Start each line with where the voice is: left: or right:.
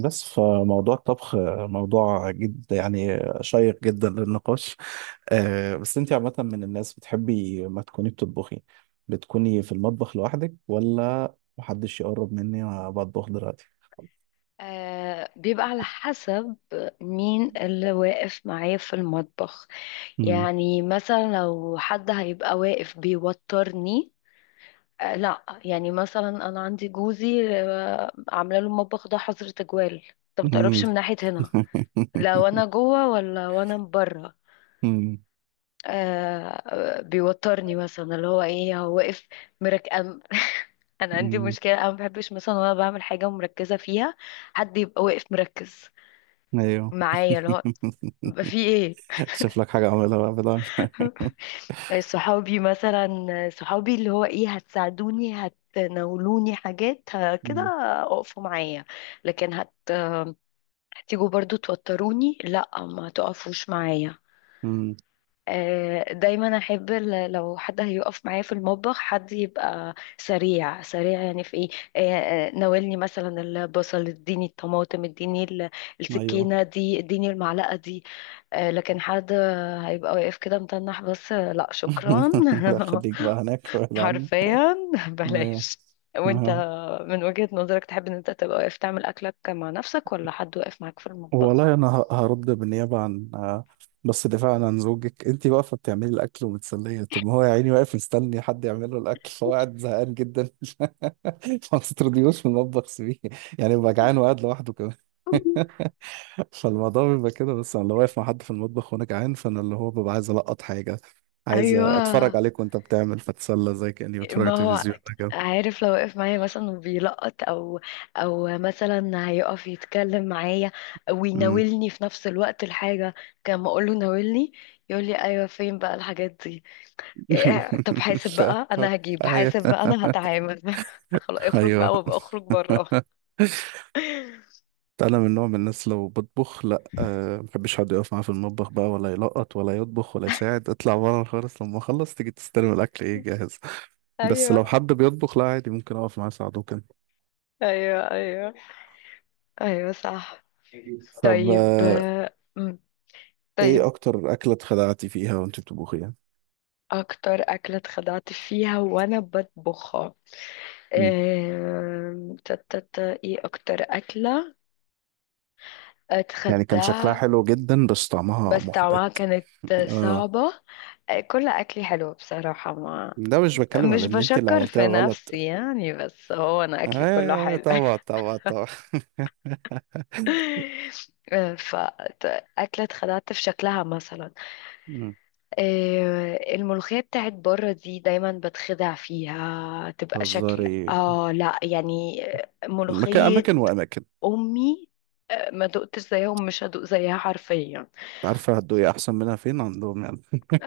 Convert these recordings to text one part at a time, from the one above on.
right: بس فموضوع الطبخ موضوع جد يعني شيق جدا للنقاش. بس انت عامة من الناس بتحبي ما تكوني بتطبخي بتكوني في المطبخ لوحدك ولا محدش يقرب مني وانا بطبخ دلوقتي؟
left: آه بيبقى على حسب مين اللي واقف معايا في المطبخ.
right: مم.
left: يعني مثلا لو حد هيبقى واقف بيوترني. آه لا، يعني مثلا انا عندي جوزي، آه عامله له المطبخ ده حظر تجوال. انت
right: مم.
left: متقربش من ناحيه هنا لو انا جوه ولا وانا بره.
right: مم.
left: آه بيوترني مثلا، اللي هو ايه، هو واقف مركب. انا عندي
right: مم.
left: مشكله، انا ما بحبش مثلا وانا بعمل حاجه ومركزه فيها حد يبقى واقف مركز
right: ايوه.
left: معايا، اللي هو بقى في ايه.
right: شوف لك حاجة اعملها بقى بدل.
left: صحابي مثلا، صحابي اللي هو ايه، هتساعدوني، هتناولوني حاجات كده،
right: مم.
left: اقفوا معايا. لكن هتيجوا برضو توتروني، لا ما تقفوش معايا.
right: مم.
left: دايما احب لو حد هيقف معايا في المطبخ حد يبقى سريع سريع، يعني في ايه. ناولني مثلا البصل، اديني الطماطم، اديني
right: ايوه.
left: السكينة دي، اديني المعلقة دي. لكن حد هيبقى واقف كده متنح بس، لا شكرا.
right: لا، خليك بقى هناك بعيد عني.
left: حرفيا،
right: ايوه.
left: بلاش. وانت من وجهة نظرك تحب ان انت تبقى واقف تعمل اكلك مع نفسك، ولا حد واقف معاك في المطبخ؟
right: والله انا هرد بالنيابه عن بس دفاعا عن زوجك، انت واقفه بتعملي الاكل ومتسليه، طب ما هو يا عيني واقف مستني حد يعمل له الاكل فهو قاعد زهقان جدا. ما تطرديهوش من المطبخ، سيبيه يعني ببقى جعان وقاعد لوحده كمان. فالموضوع بيبقى كده. بس انا لو واقف مع حد في المطبخ وانا جعان فانا اللي هو ببقى عايز القط حاجه، عايز
left: ايوه،
right: اتفرج عليك وانت بتعمل فتسلى زي كاني بتفرج على
left: ما هو
right: التلفزيون كده.
left: عارف، لو وقف معايا مثلا وبيلقط او او مثلا هيقف يتكلم معايا
right: أمم.
left: ويناولني في نفس الوقت الحاجه، كان ما اقول له ناولني يقول لي ايوه فين بقى الحاجات دي. إيه، طب حاسب
right: مش عارف.
left: بقى، انا هجيب
right: ايوه
left: حاسب بقى، انا هتعامل. فخلاص اخرج
right: ايوه.
left: بقى، وابقى اخرج بره.
right: انا من نوع من الناس لو بطبخ لا، أه، محبش حد يقف معايا في المطبخ بقى، ولا يلقط ولا يطبخ ولا يساعد، اطلع بره خالص، لما اخلص تيجي تستلم الاكل ايه جاهز. بس لو
left: ايوه،
right: حد بيطبخ لا عادي، ممكن اقف معاه اساعده كده.
left: ايوه. ايوه، ايوه صح.
right: طب
left: طيب
right: ايه
left: طيب،
right: اكتر اكله اتخدعتي فيها وانت بتطبخيها؟
left: اكتر اكله اتخدعت فيها وانا بطبخها.
right: مم.
left: آم، تا- تا- تا، ايه اكتر اكلة
right: يعني كان شكلها
left: اتخدع.
right: حلو جدا بس طعمها
left: بس طعمها
right: محبط.
left: كانت
right: اه.
left: صعبة. آه، كل اكلي حلو بصراحة، ما
right: ده مش بتكلم
left: مش
right: على ان انت اللي
left: بشكر
right: عملتيها
left: في
right: غلط.
left: نفسي يعني، بس هو انا
right: ايوه.
left: اكلي كله
right: أيوة،
left: حلو.
right: طبعا طبعا طبعا.
left: آه، ف أكلة اتخدعت في شكلها مثلا،
right: مم.
left: آه، الملوخية بتاعت بره دي دايما بتخدع فيها، تبقى شكل.
right: هزاري.
left: اه لا يعني، آه،
right: مكان
left: ملوخية
right: اماكن واماكن.
left: امي، آه، ما دقتش زيهم، مش هدوق زيها حرفيا.
right: عارفة هتدوقي أحسن منها فين عندهم يعني.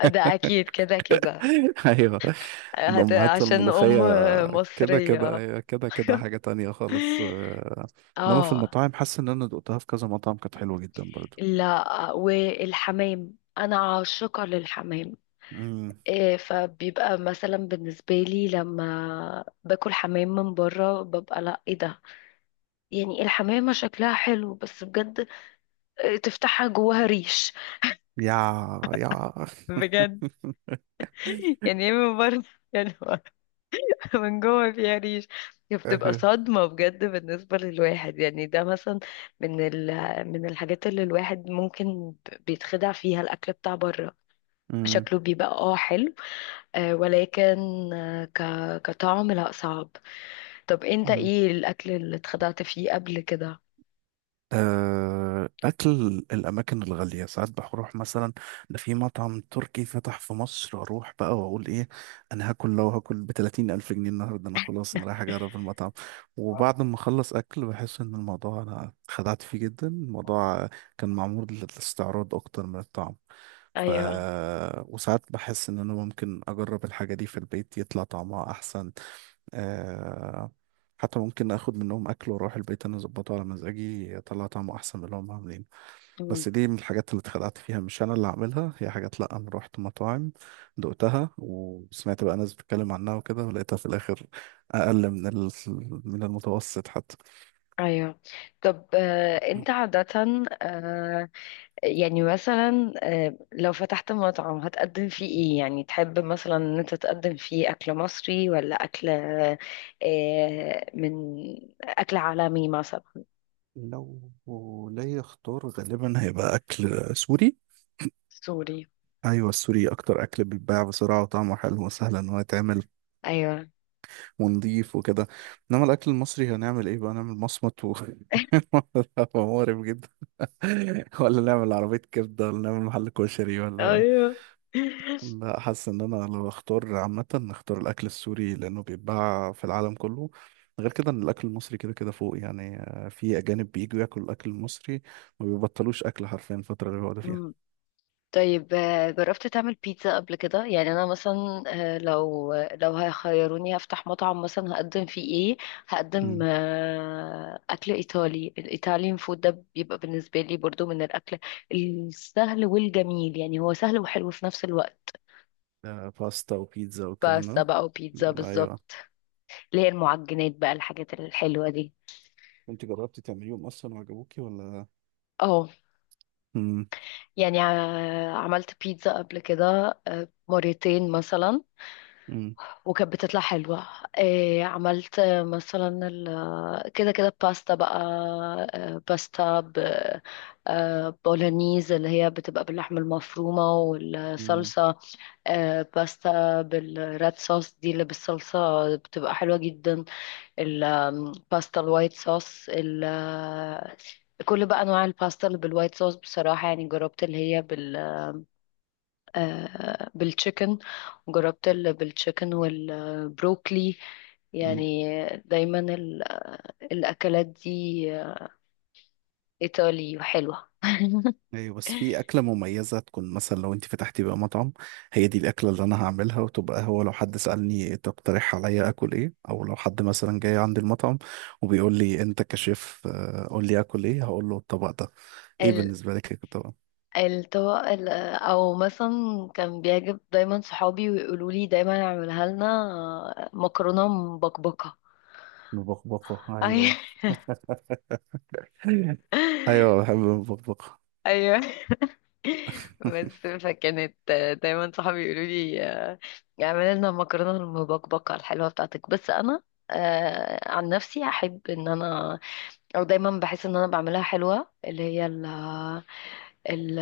left: ده اكيد كده كده.
right: أيوه. الأمهات
left: عشان ام،
right: الملوخية
left: آه،
right: كده كده،
left: مصرية.
right: هي كده كده حاجة تانية خالص. إنما في
left: اه،
right: المطاعم حاسس إن أنا دقتها في كذا مطعم كانت حلوة جدا برضو.
left: لا والحمام انا عاشقة للحمام.
right: مم.
left: إيه، فبيبقى مثلا بالنسبة لي لما باكل حمام من بره ببقى لا ايه ده، يعني الحمامة شكلها حلو بس بجد، إيه، تفتحها جواها ريش.
right: يا يا أخ.
left: بجد. يعني ايه من بره يعني من جوه فيها ريش، بتبقى
right: أه.
left: صدمة بجد بالنسبة للواحد. يعني ده مثلا من ال... من الحاجات اللي الواحد ممكن بيتخدع فيها، الأكل بتاع بره شكله بيبقى اه حلو، آه، ولكن آه ك... كطعم لا صعب. طب انت
right: مم.
left: ايه الأكل اللي اتخدعت فيه قبل كده؟
right: أكل الأماكن الغالية ساعات بروح مثلا، ده في مطعم تركي فتح في مصر، أروح بقى وأقول إيه؟ أنا هاكل، لو هاكل ب30 ألف جنيه النهاردة أنا خلاص أنا رايح أجرب المطعم. وبعد ما أخلص أكل بحس إن الموضوع أنا خدعت فيه جدا، الموضوع كان معمول للاستعراض أكتر من الطعم. ف
left: ايوه.
right: وساعات بحس إن أنا ممكن أجرب الحاجة دي في البيت يطلع طعمها أحسن. آه. حتى ممكن اخد منهم اكل واروح البيت انا اظبطه على مزاجي يطلع طعمه احسن من اللي هم عاملين.
left: مم.
right: بس دي من الحاجات اللي اتخدعت فيها، مش انا اللي عاملها، هي حاجات لا انا رحت مطاعم دقتها وسمعت بقى ناس بتتكلم عنها وكده ولقيتها في الاخر اقل من من المتوسط حتى.
left: ايوه. طب آه انت عادة، آه، يعني مثلا، آه، لو فتحت مطعم هتقدم فيه ايه، يعني تحب مثلا ان انت تقدم فيه اكل مصري ولا اكل، آه، من اكل عالمي مثلا؟
right: لو ليا اختار غالبا هيبقى اكل سوري.
left: سوري.
right: ايوه، السوري اكتر اكل بيتباع بسرعه وطعمه حلو وسهل ان هو يتعمل
left: ايوه.
right: ونضيف وكده. انما الاكل المصري هنعمل ايه بقى، نعمل مصمت مقرف جدا، ولا نعمل عربية كبدة ولا نعمل محل كشري ولا؟
left: ايوه.
right: لا، حاسس ان انا لو اختار عامة اختار الاكل السوري لانه بيتباع في العالم كله. غير كده ان الاكل المصري كده كده فوق، يعني في اجانب بييجوا ياكلوا الاكل المصري ما بيبطلوش اكل حرفيا الفترة اللي بيقعدوا فيها.
left: طيب آه، جربت تعمل بيتزا قبل كده؟ يعني انا مثلا، آه، لو هيخيروني هفتح مطعم مثلا، هقدم فيه ايه؟ هقدم،
right: مم.
left: آه، اكل ايطالي. الايطاليان فود ده بيبقى بالنسبه لي برضو من الاكل السهل والجميل، يعني هو سهل وحلو في نفس الوقت.
right: باستا وبيتزا والكلام
left: بس
right: ده.
left: بقى وبيتزا
right: مم،
left: بالظبط،
right: ايوه.
left: اللي هي المعجنات بقى، الحاجات الحلوه دي.
right: انت جربتي تعمليهم اصلا وعجبوكي ولا؟
left: اه،
right: مم.
left: يعني عملت بيتزا قبل كده، آه، مرتين مثلا،
right: مم.
left: وكانت بتطلع حلوة. إيه، عملت، آه، مثلا كده كده باستا بقى. آه، باستا ب آه، بولونيز، اللي هي بتبقى باللحمة المفرومة
right: مم.
left: والصلصة. آه، باستا بالريد صوص دي، اللي بالصلصة، بتبقى حلوة جدا. الباستا الوايت صوص كل بقى أنواع الباستا اللي بالوايت صوص بصراحة. يعني جربت اللي هي، آه، بالتشيكن، وجربت بالتشيكن والبروكلي.
right: مم.
left: يعني دايما الأكلات دي، آه، إيطالي وحلوة.
right: ايوه. بس في اكله مميزه تكون مثلا لو انت فتحتي بقى مطعم هي دي الاكله اللي انا هعملها، وتبقى هو لو حد سالني تقترح عليا اكل ايه او لو حد مثلا جاي عند المطعم وبيقول لي انت كشيف قول لي اكل ايه، هقول له الطبق ده. ايه
left: ال-
right: بالنسبه لك الطبق؟
left: أو مثلا كان بيعجب دايما صحابي ويقولوا لي دايما اعملها لنا، آه، مكرونة مبكبكة.
right: مبقبقه
left: أيوة.
right: ايوه. ايوه بحب المبقبقه.
left: أيوة. بس فكانت، آه، دايما صحابي يقولوا لي، آه، اعملي لنا مكرونه المبكبكه الحلوه بتاعتك. بس انا، آه، عن نفسي احب ان انا، او دايما بحس ان انا بعملها حلوه، اللي هي ال-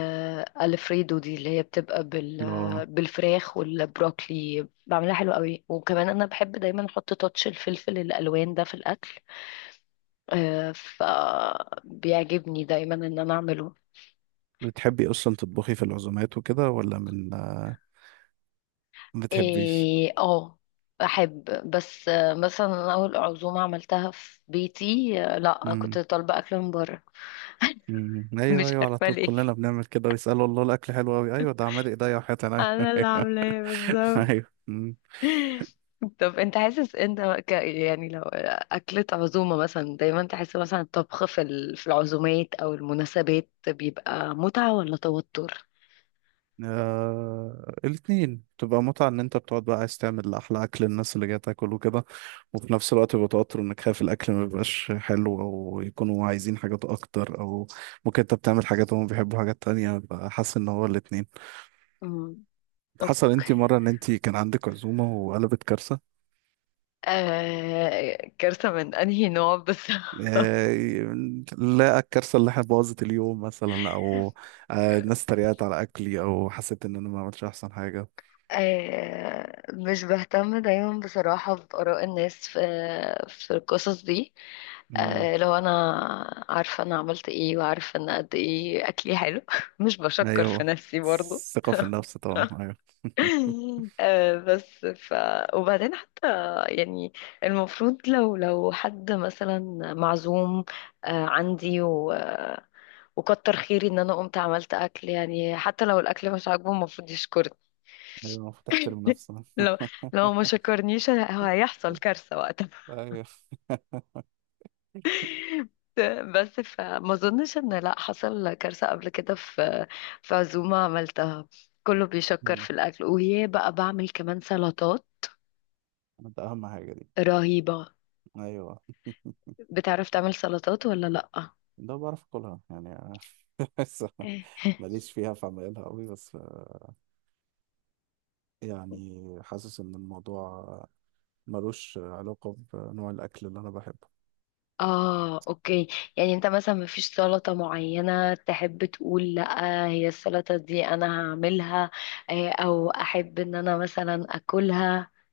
left: الفريدو دي، اللي هي بتبقى
right: اه.
left: بالفراخ والبروكلي، بعملها حلوه قوي. وكمان انا بحب دايما احط تاتش الفلفل الالوان ده في الاكل. آه، فبيعجبني دايما ان انا اعمله.
right: بتحبي اصلا تطبخي في العزومات وكده ولا من ما بتحبيش؟
left: إيه، اه، احب. بس آه، مثلا أنا اول عزومه عملتها في بيتي، آه، لا كنت
right: امم.
left: طالبه اكل من بره.
right: أمم. ايوه
left: مش
right: ايوه، على
left: عارفه
right: طول
left: ليه،
right: كلنا بنعمل كده ويسالوا الله الاكل حلو قوي، ايوه ده عمال ايديا وحياتي عينيا.
left: انا اللي عاملاه بالظبط.
right: ايوه. مم.
left: طب انت حاسس انت يعني لو اكلة عزومة مثلا، دايما تحس مثلا الطبخ في العزومات او المناسبات بيبقى متعة ولا توتر؟
right: الاثنين تبقى متعة ان انت بتقعد بقى عايز تعمل احلى اكل للناس اللي جاية تاكل وكده، وفي نفس الوقت يبقى توتر انك خايف الاكل ما يبقاش حلو او يكونوا عايزين حاجات اكتر، او ممكن انت بتعمل حاجات وهم بيحبوا حاجات تانية بقى، حاسس ان هو الاثنين.
left: امم.
right: حصل
left: اوكي.
right: انت مرة ان انت كان عندك عزومة وقلبت كارثة؟
left: آه، كارثة من انهي نوع بس؟
right: آه... لا، الكارثة اللي احنا بوظت اليوم مثلا، او الناس اتريقت على اكلي او حسيت ان انا ما عملتش احسن حاجة.
left: آه، مش بهتم دايما بصراحة بآراء الناس في في القصص دي. آه، لو أنا عارفة أنا عملت إيه، وعارفة أنا قد إيه أكلي حلو. مش بشكر في
right: ايوه،
left: نفسي برضو.
right: ثقة في النفس طبعا، ايوه.
left: آه، بس ف وبعدين حتى يعني المفروض لو، لو حد مثلا معزوم، آه، عندي وكتر خيري إن أنا قمت عملت أكل، يعني حتى لو الأكل مش عاجبه المفروض يشكرني.
right: ايوه، المفروض تحترم نفسها.
left: لو لو ما شكرنيش هو هيحصل كارثة وقتها.
right: ايوه.
left: بس فما اظنش ان لا حصل كارثة قبل كده في في عزومة عملتها، كله بيشكر
right: مم.
left: في الاكل، وهي بقى بعمل كمان سلطات
right: ده اهم حاجة دي.
left: رهيبة.
right: ايوه.
left: بتعرف تعمل سلطات ولا لا؟
right: ده بعرف اكلها يعني. بس ماليش فيها في عمايلها قوي، بس يعني حاسس ان الموضوع ملوش علاقة بنوع الاكل اللي انا بحبه.
left: اه، اوكي. يعني انت مثلا مفيش سلطة معينة تحب تقول لا هي السلطة دي انا هعملها، آه، او احب ان انا مثلا اكلها؟